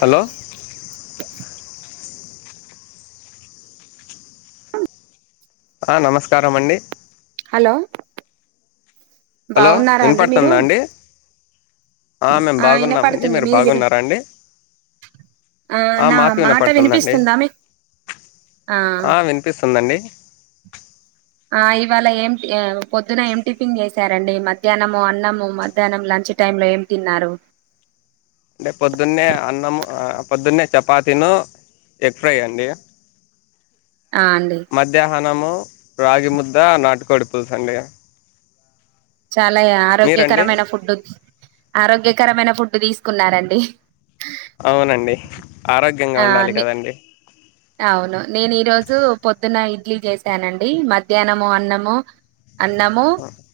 Hello ఆ నమస్కారం అండి హలో హలో బావున్నారా అండి మీరు వినపడుతుందా ఆ మేము బాగున్నామండి మీరు బాగున్నారా అండి ఆ నా మాకు మాట వినపడుతుదండి వినిపిస్తుందా మీ ఆ వినిపిస్తుందండి ఆ ఇవాళ ఏంటి పొద్దున ఏం టిఫిన్ చేశారండి మధ్యాహ్నము అన్నము మధ్యాహ్నం లంచ్ టైం లో ఏం తిన్నారు అంటే పొద్దున్నే అన్నం పొద్దున్నే చపాతీను ఎగ్ ఫ్రై అండి ఆ అండి మధ్యాహ్నము రాగి ముద్ద నాటు కోడి పులుసండి చాలా ఆరోగ్యకరమైన ఫుడ్డు ఆరోగ్యకరమైన ఫుడ్డు తీసుకున్నారండి అవునండి ఆరోగ్యంగా ఆ ఉండాలి కదండి అవును నేను ఈ రోజు పొ ద్దున ఇడ్లీ చేసానండి మధ్యాన అన్నము అన్నము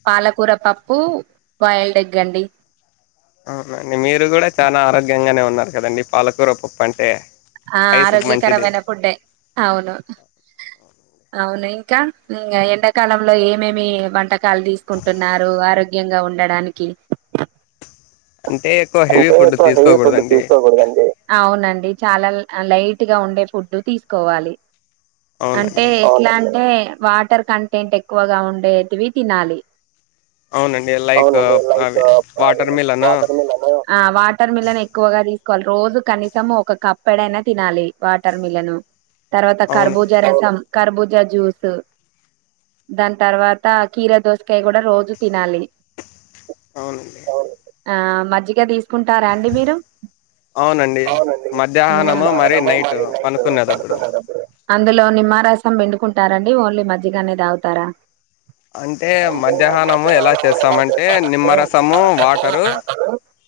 పాల కూర పప్పు బాయిల్డ్ ఎగ్గండి అవునండి మీరు కూడా చాలా ఆరోగ్యంగానే ఉన్నారు కదండి పాలకూర పప్పు అంటే ఆ ఐస్కి మంచిది ఆరోగ్యకరమైన ఫుడ్డే అవును అవును ఇంకా ఇంగ ఎండాకాలంలో ఏమేమి వంటకాలు తీసుకుంటున్నారు ఆరోగ్యంగా ఉండడానికి అంటే ఎక్కువ హెవీ అంటే ఫుడ్ ఎక్కువ హెవీ ఫుడ్ తీసుకోకూడదండి తీసుకోకూడదండి అవునండి చాలా లైట్గా ఉండే ఫుడ్ తీసుకోవాలి అంటే అవునండి ఎట్లా అంటే వాటర్ కంటెంట్ ఎక్కువగా ఉండేటివి తినాలి అవునండి లైక్ అవునండి లైక్ అవి వాటర్ మిలను వాటర్ మేలన్ ఆ వాటర్ మిలన్ ఎక్కువగా తీస్ కోవాలి రోజు కనీసం ఒక కప్పెడైనా తినాలి వాటర్ మిలను తర్వాత కర్బూజా అవునండి రసం కర్బూజా జ్యూస్ దాని తర్వాత కీర దోసకాయ కూడా రోజు తినాలి అవునండి అవును ఆ మజ్జిగ తీసుకుంటారా అండి మీరు అవునండి మధ్యహ్నం మరి నైట్ పడుకునేటప్పుడే అందులో నిమ్మరసం పిండుకుంటారండి ఓన్లీ మజ్జిగనే తాగుతారా అంటే మధ్యాహ్నము ఎలా చేస్తామంటే నిమ్మరసము వాటరు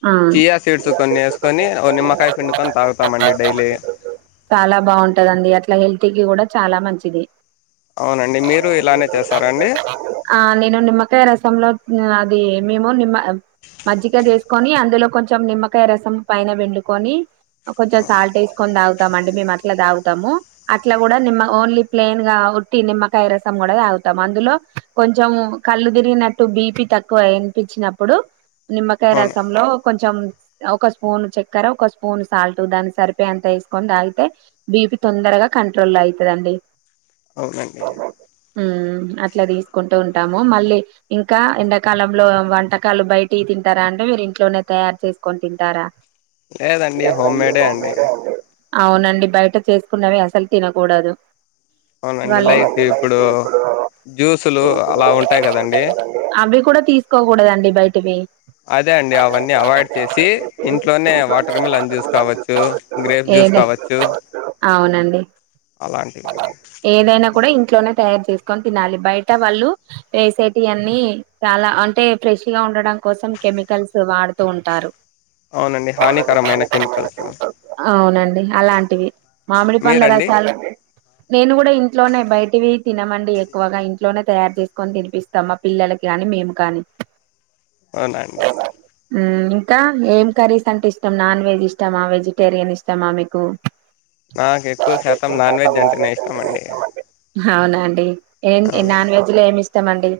అ చీయా సీడ్స్ కొన్ని ఎసుకొని ఓ నిమ్మకాయ నవనిమ్మకాయ పిండుకొని చేసుకొని తాగుతామండి డైలీ ఈరోజు చాలా బావుంటదండి అట్లా హెల్త్కి కూడా చాలా మంచిది అవునండి మీరు అవునుండి ఇలానే మీ తోటి క్యారి చేస్తారండి ఆ నేను నిమ్మకాయ రసంలో అది మేము నిమ్మ మజ్జిగా వేసుకొని అంద్ అందులో కొంచెం నిమ్మకాయ రసం పైన పిండుకొని కొంచెం సాల్ట్ వేసుకొని తాగు తామండి మేము అట్లా తాగుతాము అట్లా కూడా నిమ్మ ఓన్లీ ప్లెయిన్గా ఉట్టి నిమ్మకాయ రసం కూడా తాగు టం అందులో కొంచెం కళ్ళు తిరిగినట్టు బీపి తక్కువ అనిపించినప్పుడు నిమ్మకాయ అవును రసంలో చం ఒక స్పూన్ చక్కెర, ఒక స్పూన్ సాల్ట్ దానికి సరిపోయేంత ఎసుకని తాగితే బీపి తొందరగా కంట్రోల్ల అయితదండి. అవునండి. హ్ అట్లా తీసుకుంటూ ఉంటాము. మళ్ళీ ఇంకా ఎండాకాలంలో వంటకాలు బయటియి తింటరా అండి. మీరు ఇంట్లోనే తయారు చేసుకొని తింటారా? లేదండి హోమ్ మేడే అండి అవునండి బయట చేసుకున్నవి అసలు తినకూడదు. లైక్ అవునండి లైట్ ఇప్పుడు గా ఎప్పుడో. జ్యూసులు అలా ఉంటాయి కదండి అవి కూడా తీసుకోకూడదండి బయటివి. అదే అండి అవన్నీ వచ్చేసి ఇంట్లోనే వాటర్ మిలన్ జ్యూస్ కావచ్చు, గ్రేప్ జ్యూస్ కావచ్చు అవునండి అలాంటివండి ఏదైనా కూడా ఇంట్లోనే తయారు చేసుకొని తినాలి. బయట వాళ్ళు ఎసేటియి అన్ని చాలా అంటే ఫ్రెష్ గా ఉండడం కోసం కెమికల్స్ వాడుతూ ఉంటారు. అవునండి. హానికరమైన కెమికల్స్ అవునండి అలాంటివి. మామిడి పండ్ల మీరండి రసాలు నేను కూడా ఇంట్లోనే బయటివి తినమండి ఎక్కువగా. ఇంట్లోనే తయారు చేసుకొని తినిపిస్తాం మా పిల్లలకి కాని, మేము కాని. అవునాండి. ఇంకా ఏం కర్రీస్ అంటే ఇష్టం? నాన్ వెజ్ ఇష్టమా, వెజిటేరియన్ ఇష్టమా మీకు? నాకు ఎక్కువ శాతం నాన్ వెజ్ అంటనే ఇష్టం అండి. అవునా అండి. ఏ అవునండి నాన్ వెజ్ లో ఏమిష్టమండి?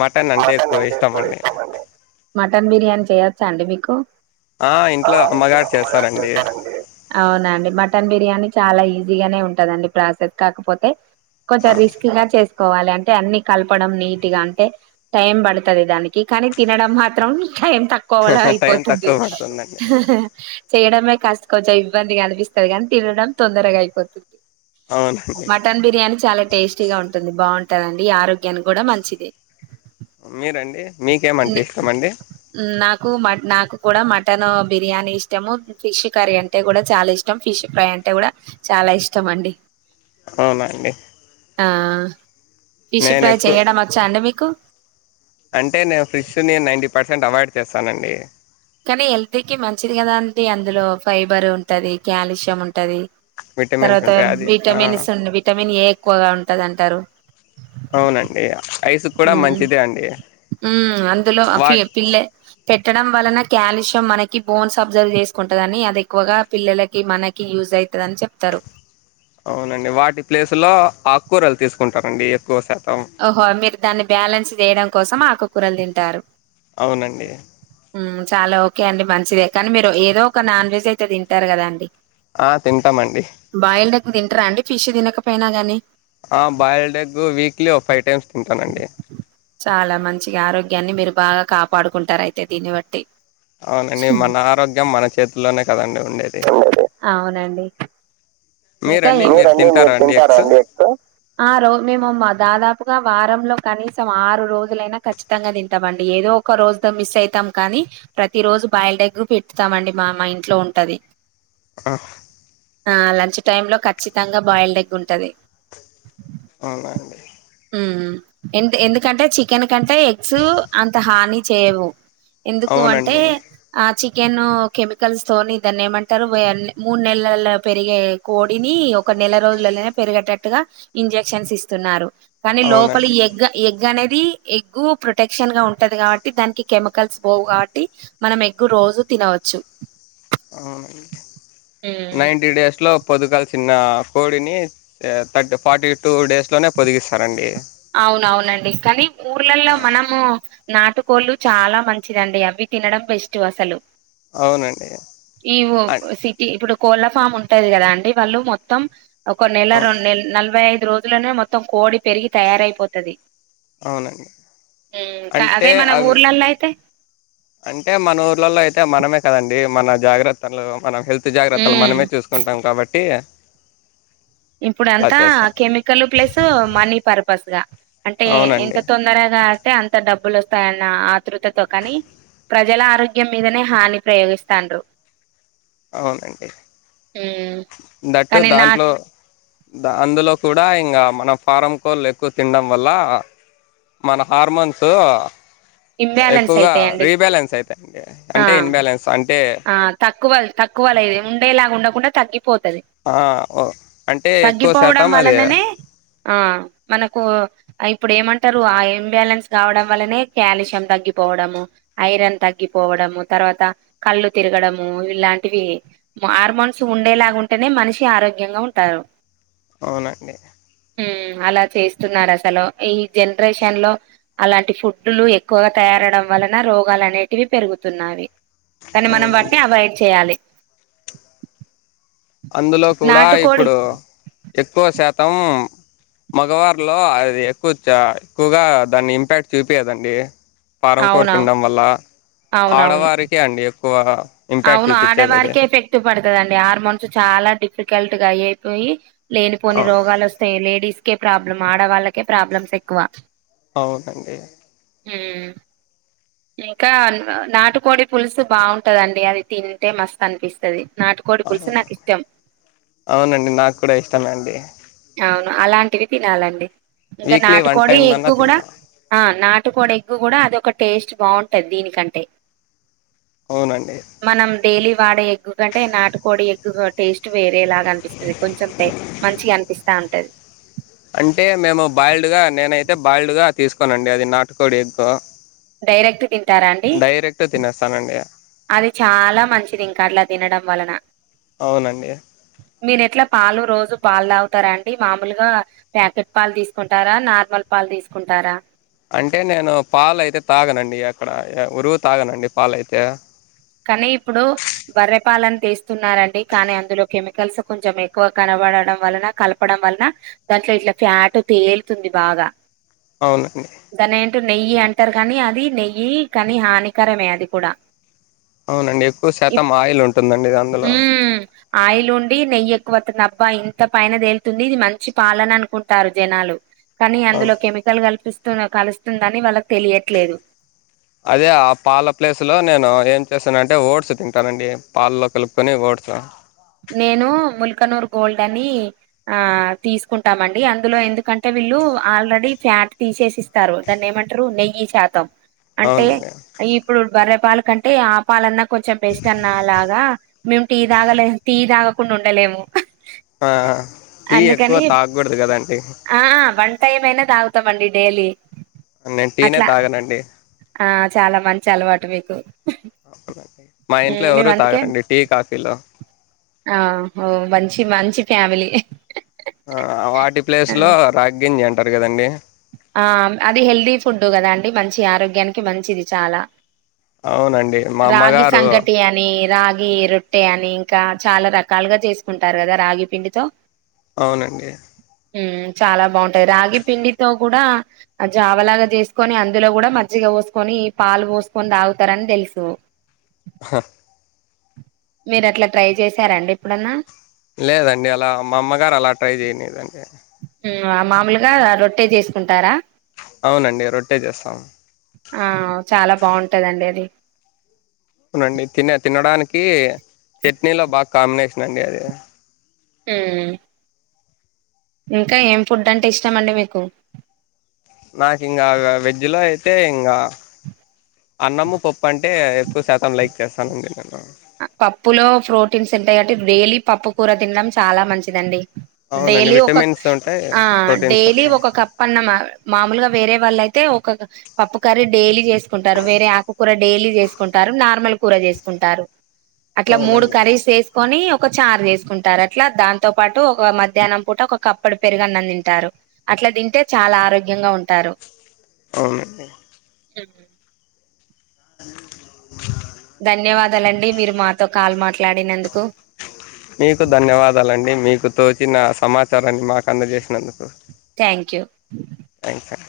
మటన్ అంటే ఎక్కువ ఇష్టం అండి. చెయ్యచ్చా అండి మీకు? ఆ ఇంట్లో అమ్మగారు చేస్తారండి అవునా అండి మటన్ బిర్యానీ చ చాలా ఈజీ గానే ఉంటందండి ప్రాసెస్. కాకపోతే కొంచం ఆ రిస్క్ గా చేసుకోవాలి. అం టే అన్ని కలపడం నీట్ గా అంటే టైం పడుతది దానికి, కానీ తినడం మాత్రం టైం త కోవలో టైం అయిపోతుంది. తక్కువ పడుతుందండి చేయడమే కస్ కొంచెం ఇబ్బందిగా అనిపిస్తది కానీ తినడం తొందరగా అయిపోతుంది. అవునండి మటన్ బిర్యానీ చాలా టేస్టీగా ఉంటుంది, బావుం టదండి ఆరోగ్యానికి కూడా మంచిదే. మీరండి? మీకేమంటే నే ఇష్టమండి నాకు మట్ నాకు కూడా మట్ మటన్ బిర్యానీ ఇష్టము, ఫిష్ కర్రీ అంటే కూడా చాలా ఇష్టం. ఫిష్ ఫ్రై అంటే కూడా చాలా ఇష్టం మండి. అవునా అండి. ఆ ఫిష్ నేను ఫ్రై ఎక్కువ చేయడం వచ్చాఅండి మీకు? అంటే నేను ఫిష్ ని నైంటీ పర్సెంట్ అవాయిడ్ చేస్తానండి. కానీ హెల్త్ కి మంచిది కదా అండి. అందులో ఫైబర్ ఉంటది, క్యాల్షియం ఉం ఉంటది. విటమిన్స్ తర్వాత ఉంటాయి అది ఆ విటమిన్స్ ఉ విటమిన్ ఏ ఎక్కువగా ఉంటది అంటారు. అవునండి. ఐస్ కూడా మంచిదే అండి అందులో అ వా ఫి పిల్ల పెట్టడం వలన క్యాల్షియం మనకి బోన్స్ అబ్సర్వ్ చేసుకుంటదని, అది ఎక్కువగా పిల్లలకి మనకి యూజ్ అయితదని చెప్తరు. రు అవునండి వాటి ప్లేసులో ఆకూరలు తీసుకుంటారండి ఎక్కువ శాతం ఓహో మీరు దాన్ని బ్యాలెన్స్ చేయడం కోసం ఆకుకూరలు తింటారు అవునండి హ్మ్ చాలా ఓకే అండి మంచిదే కానీ మీరు ఏదో ఒక నాన్ వెజ్ అయితే తింటారు కదా అండి ఆ తింటామండి బయిల్డ్ ఎగ్ తింటారా అండి ఫిష్ తినకపోయినా గాని ఆ బాయిల్డ్ ఎగ్ వీక్లీ ఒక ఫైవ్ టైమ్స్ తింటానండి చాలా మంచిగా ఆరోగ్యాన్ని మీరు బాగా కాపాడుకుంటారు అయితే దీన్ని బట్టి అవునండి హ్మ్. మన ఆరోగ్యం మన చేతుల్లోనే కదండి ఉండేది అవునండి మీరండి ఎవరు అండి తింటారా మీరు ఎగ్స్ తింటారండి ఎగ్ వారంలో కనీసం ఆరు రోజులైనా ఖచ్చితంగా తింటామండి ఏదో ఒక రోజుతో మిస్ అయితాం కానీ ప్రతి రోజు బయిల్ద్ ఎగ్ పెట్టుతామండి మా మా ఇంట్లో ఉంటది ఆ ఆ లంచ్ టైమ్ లో ఖచ్చితంగా బాయిల్డ్ ఎగ్ ఉంటది అవునా అండి ఎ ఎందుకంటే చికెన్ కంటే ఎగ్స్ అంత హాని చేయవు ఎందుకు అంటే అవునండి ఆ చి చికెన్ కెమికల్స్ తోని దాన్ని ఏమంటారు మూడు నెలల్లో పెరిగే కోడిని ఒక నెల రోజులలోనే పెరిగేటట్టుగా ఇంజక్షన్స్ ఇస్తున్నారు కానీ లోపల అవునండి ఎగ్ ఎగ్ అనేది ఇది ఎగ్ ప్రొటెక్షన్ గా ఉంటది కాబట్టి దానికి కెమికల్స్ పోవు కాబట్టి మనం ఎగ్ రోజు తినవచ్చు అవునండి హ్మ్. నైటీ డేస్ లో పొద్గల్చిన తిన్న కోడిని ఫార్టీ టూ డేస్ లోనే పొదిగిస్తారండి అవునవును అండి కానీ ఊర్లలో మనము నాటు కోళ్ళు చాలా మంచిది అండి అవి తినడం బెస్ట్ అసలు అవునండి ఈ ఓ అన్ సిటీ ఇప్పుడు కోళ్ళ ఫామ్ ఉంటది కదా అండి వాళ్ళు మొత్తం ఒక నెల అవును రెండు నలభై ఐదు రోజుల్లోనే మొత్తం కోడి పెరిగి తయారైపోతది అవునండి. కా అంటే అదే మన అవి ఊర్లలో అయితే అంటే మన ఊర్లలో అయితే మనమే కదండి మన జాగ్రత్తలు మన హెల్త్ జాగ్రత్తలు ఉమ్ మనమే చూసుకుంటాం కాబట్టి ఇప్పుడ అలా అంతా చేస్తాం. కెమికల్ ప్లస్ మనీ పర్పస్ గా అంటే ఎంత అవునండి. తొందరగా వస్తే అంత డబ్బులు వస్తాయన్న ఆతృతతో కానీ ప్రజల ఆరోగ్యం మీదనే హాని ప్రయోగిస్తాండ్రు అవునండి ఉమ్ దట్టు కానీ దాంట్లో నాట్ ద అందులో కూడా ఇంగా మన ఫారం కోళ్లు ఎక్కువ తినడం వల్ల మన హార్మోన్స్ ఇంబ్యాలెన్స్ ఎక్కువగా అయితాయండి రీబ్యాలెన్స్ అయితయి అండి ఆ అంటే ఇన్బ్యాలెన్స్ అంటే ఆ తక్కువ తక్కువలుది ఉండేలాగా ఉండకుండా తగ్గి ఆ ఓ అంటే ఎక్కువ తగ్గిపోవడం శాతం అది వలననే ఆ మనకు అయి ఇప్పుడు ఏమంటారు ఆ ఇన్బ్యాలెన్స్ కావడం వల్లనే కాల్షియం తగ్గిపోవడము ఐరన్ తగ్గిపోవడం డము తర్వాత కళ్ళు తిరగడము ఇలాంటివి హార్మోన్స్ ఉండేలాగా ఉంటేనే మనిషి ఆరోగ్యంగా ఉంటారు ఆ అవునండి ఉమ్ అలా చేస్తున్నారు అసలు ఈ జనరేషన్ లో అలాంటి ఫుడ్లు ఎక్కువగా తయారు వలన రోగాలు అనేటివి పెరుగుతున్నాయి కానీ మనం వాటిని అవునండి. అవాయిడ్ చేయాలి అందులో కూడా నాటుకోడి ఇప్పుడు ఎక్కువ శాతం మగవారిలో అది ఎక్కువ చ ఎక్కువగా దాన్ని ఇంపాక్ట్ చూపియదండి ఫారం కోడి అవునవును తినడం వల్ల అవునవును ఆడవారికే అండి ఎక్కువ ఇంపాక్ట్ అవును చూపించేది అది ఆడవారికే ఎఫెక్ట్ ఉన్ టది హార్మోన్స్ చాలా డిఫికల్ట్ గా అయిపోయి లేనిపోని రోగాలు అవునండి వస్తాయి లేడీస్ కే ప్రాబ్లమ్ ఆడవాళ్ళకే ప్రాబ్లమ్స్ ఎక్కువ అవునండి ఉమ్ ఇంకా నాటుకోడి పులుసు బాగుంటదండి అది తింటే మస్తు అనిపిస్తది నాటుకోడి పులుసు నాకు ఇష్టం అవునండి నాకు కూడా ఇష్టమే అండి అవును అలాంటివి తినాలండి ఇంకా వీక్లీ వన్ నాటుకోడి టైమ్ దన్నా ఎగ్గు కూడా తింటా ఆ నాటుకోడి ఎగ్గు కూడా అద టేస్ట్ బాగుంటది దీనికంటే అవునండి మనం డైలీ వాడే ఎగ్గు కంటే నాటుకోడి ఎగ్గు టేస్ట్ వే రే లాగా అనిపిస్తుది కొంచెం మంచిగా అనిపిస్తా ఉంటది అంటే మేము బాల్డ్గా నేనైతే బాల్డ్గా తీసుకోన అండి అది నాటుకోడి ఎక్కవ డైరెక్ట్ తింటారా అండి తినేస్తానండి అది చాలా మంచిది ఇంక అట్లా తినడం వలన అవునండి మీరు ఎట్లా పాలు రోజు పాలు తాగుతారాండి మామూలుగా ప్యాకెట్ పాలు తీసుకుంటారా నార్మల్ పాలు తీసుకుంటారా అంటే నేను పాలయితే తాగనండి అక్కడ రోజు తాగనండి పాలయితే కానీ ఇప్పుడు బర్రెపాలను తీస్తున్నారండి కానీ అందులో కెమికల్స్ కొంచెం ఎక్కువ కన పడడం వలన కలపడం వలన దాంట్లో ఇట్లా ఫ్యాట్ తేలుతుంది బాగా అవునండి దాని ఏంటో నెయ్యి అంటారు కానీ అది నెయ్యి కానీ హానికరమే అది కూడా అవునండి ఎక్కువ శాతం ఆయిల్ ఉంటుందండిది అందులో హ్మ్ ఆయిల్ ఉండి నెయ్యి ఎక్కువ అత్తంది డబ్బా ఇంత పైన తేలుతుంది ఇది మంచి పాలన అనుకుంటారు జనాలు కానీ అవును అందులో కెమికల్ కల్పిస్తు కలుస్తుందని వాళ్ళకి తెలియట్లేదు అదే ఆ పాల ప్లేస్ లో నేను ఏం చేస్తానంటే ఓట్స్ తింటానండి పాాలల్లో కలుపుకుని అట్లా నేను ముల్కనూర్ గోల్డ్ అని ఆ తీసుకుంటామండి అందులో ఎందుకంటే ఆల్లూ ఆల్రెడీ ఫ్యాట్ తీసేసి ఇస్తారు దాన్ని ఏమంటారు నెయ్యి శాతం అంటే అవునండి ఇప్పుడు బర్రెపాల కంటే ఆ పాలన్నా కొంచెం బెస్ట్ అన్నా అలాగా మేమి టీ దాగలే టీ తాగకుండా ఉండలేము ఆ టీ ఎక్కువ అందుకని తాగకూడదు కదాండీ ఫైవ్ అయినా తాగుతామండి డైలీ నేను టీ నే అట్లా తాగనండి ఆ చాలా మంచి అలవాటు మీకు మా ఇంట్లో ఎవరు తాగరండి టీ కాఫీలు ఆఓ మంచి మంచి ఫ్యామిలీ ఆ వాటి ఆ ప్లేస్ లో రాగి గంజి అంటారు కదండి ఆ అది హెల్దీ ఫుడ్డు కదా అండి మంచి ఆరోగ్యానికి మంచిది చాలా అవునండి మా రాగి అమ్మగారు సంఘటి అని రాగి రొట్టె అని ఇంకా చాలా రకాలుగా చేసుకుంటారు కదా రాగి పిండితో అవునండి ఉం చాలా బాగుంటాయి రాగి పిండితో కూడా జావలాగా చేసుకొని అందులో కూడా మజ్జిగ పోసుకొని పాలు పోసుకొని తాగుతారని తెలుసు హ మీరు అట్లా ట్రై చేసారండి ఎప్పుడన్నా లేదండి అలా మా అమ్మగారు అలా ట్రై చేయనిదండి ఉం మాములుగా రొట్టే చేసుకుంటారా అవునండి రొట్టె చేస్తాం ఆ చాలా బాగుంటదండి అది అవునండి తిన తినడానికి చట్నీలో బాగా కాంబినేషన్ అండి అది ఉం ఇంకా ఏం ఫుడ్ అంటే ఇష్టామండి మీకు నాకు ఇంగా వెజ్ లో అయితే ఇంగా అన్నము పప్పు పప్పు అంటే ఎక్కువ శాతం లైక్ చేస్తాన అండి నేను పప్పులో ప్రోటీన్స్ ఉంటాయి కాబట్టి డైలీ పప్పు కూర తినడం చాలా మంచిదండి అవునండి డైలీ ఒక విటమిన్స్ ఉంటాయి ఆ ప్రోటీన్స్ డైలీ ఉంటాయి ఒక కప్ప అన్నమా మామూలుగా వేరే వాళ్ల అయితే ఒక పప్పు కరీ డైలీ చేసుకుంటారు వేరే ఆకుకూర డైలీ చేసుకుంటారు నార్మల్ కూర చేసుకుంటారు అట్లా మూడు అవునండి కర్రీస్ చేసుకోని ఒక చార్ చేసుకుంటారు అట్లా దాంతో పాటు ఒక మధ్యాహ్నం పూట ఒక కప్పడు పెరుగన్న తింటారు అట్లా అట్లా తింటే చాలా ఆరోగ్యంగా ఉంటారు అవునండీ [unintelligible] న [inaudible] ధన్యవాదాలండి మీరు మాతో కాల్ మాట్లాడినందుకు మీకు ధన్యవాదాలండి మీకు తోచిన సమాచారాన్ని మాకు అందజేసినందుకు థ్యాంక్ యూ థాంక్స్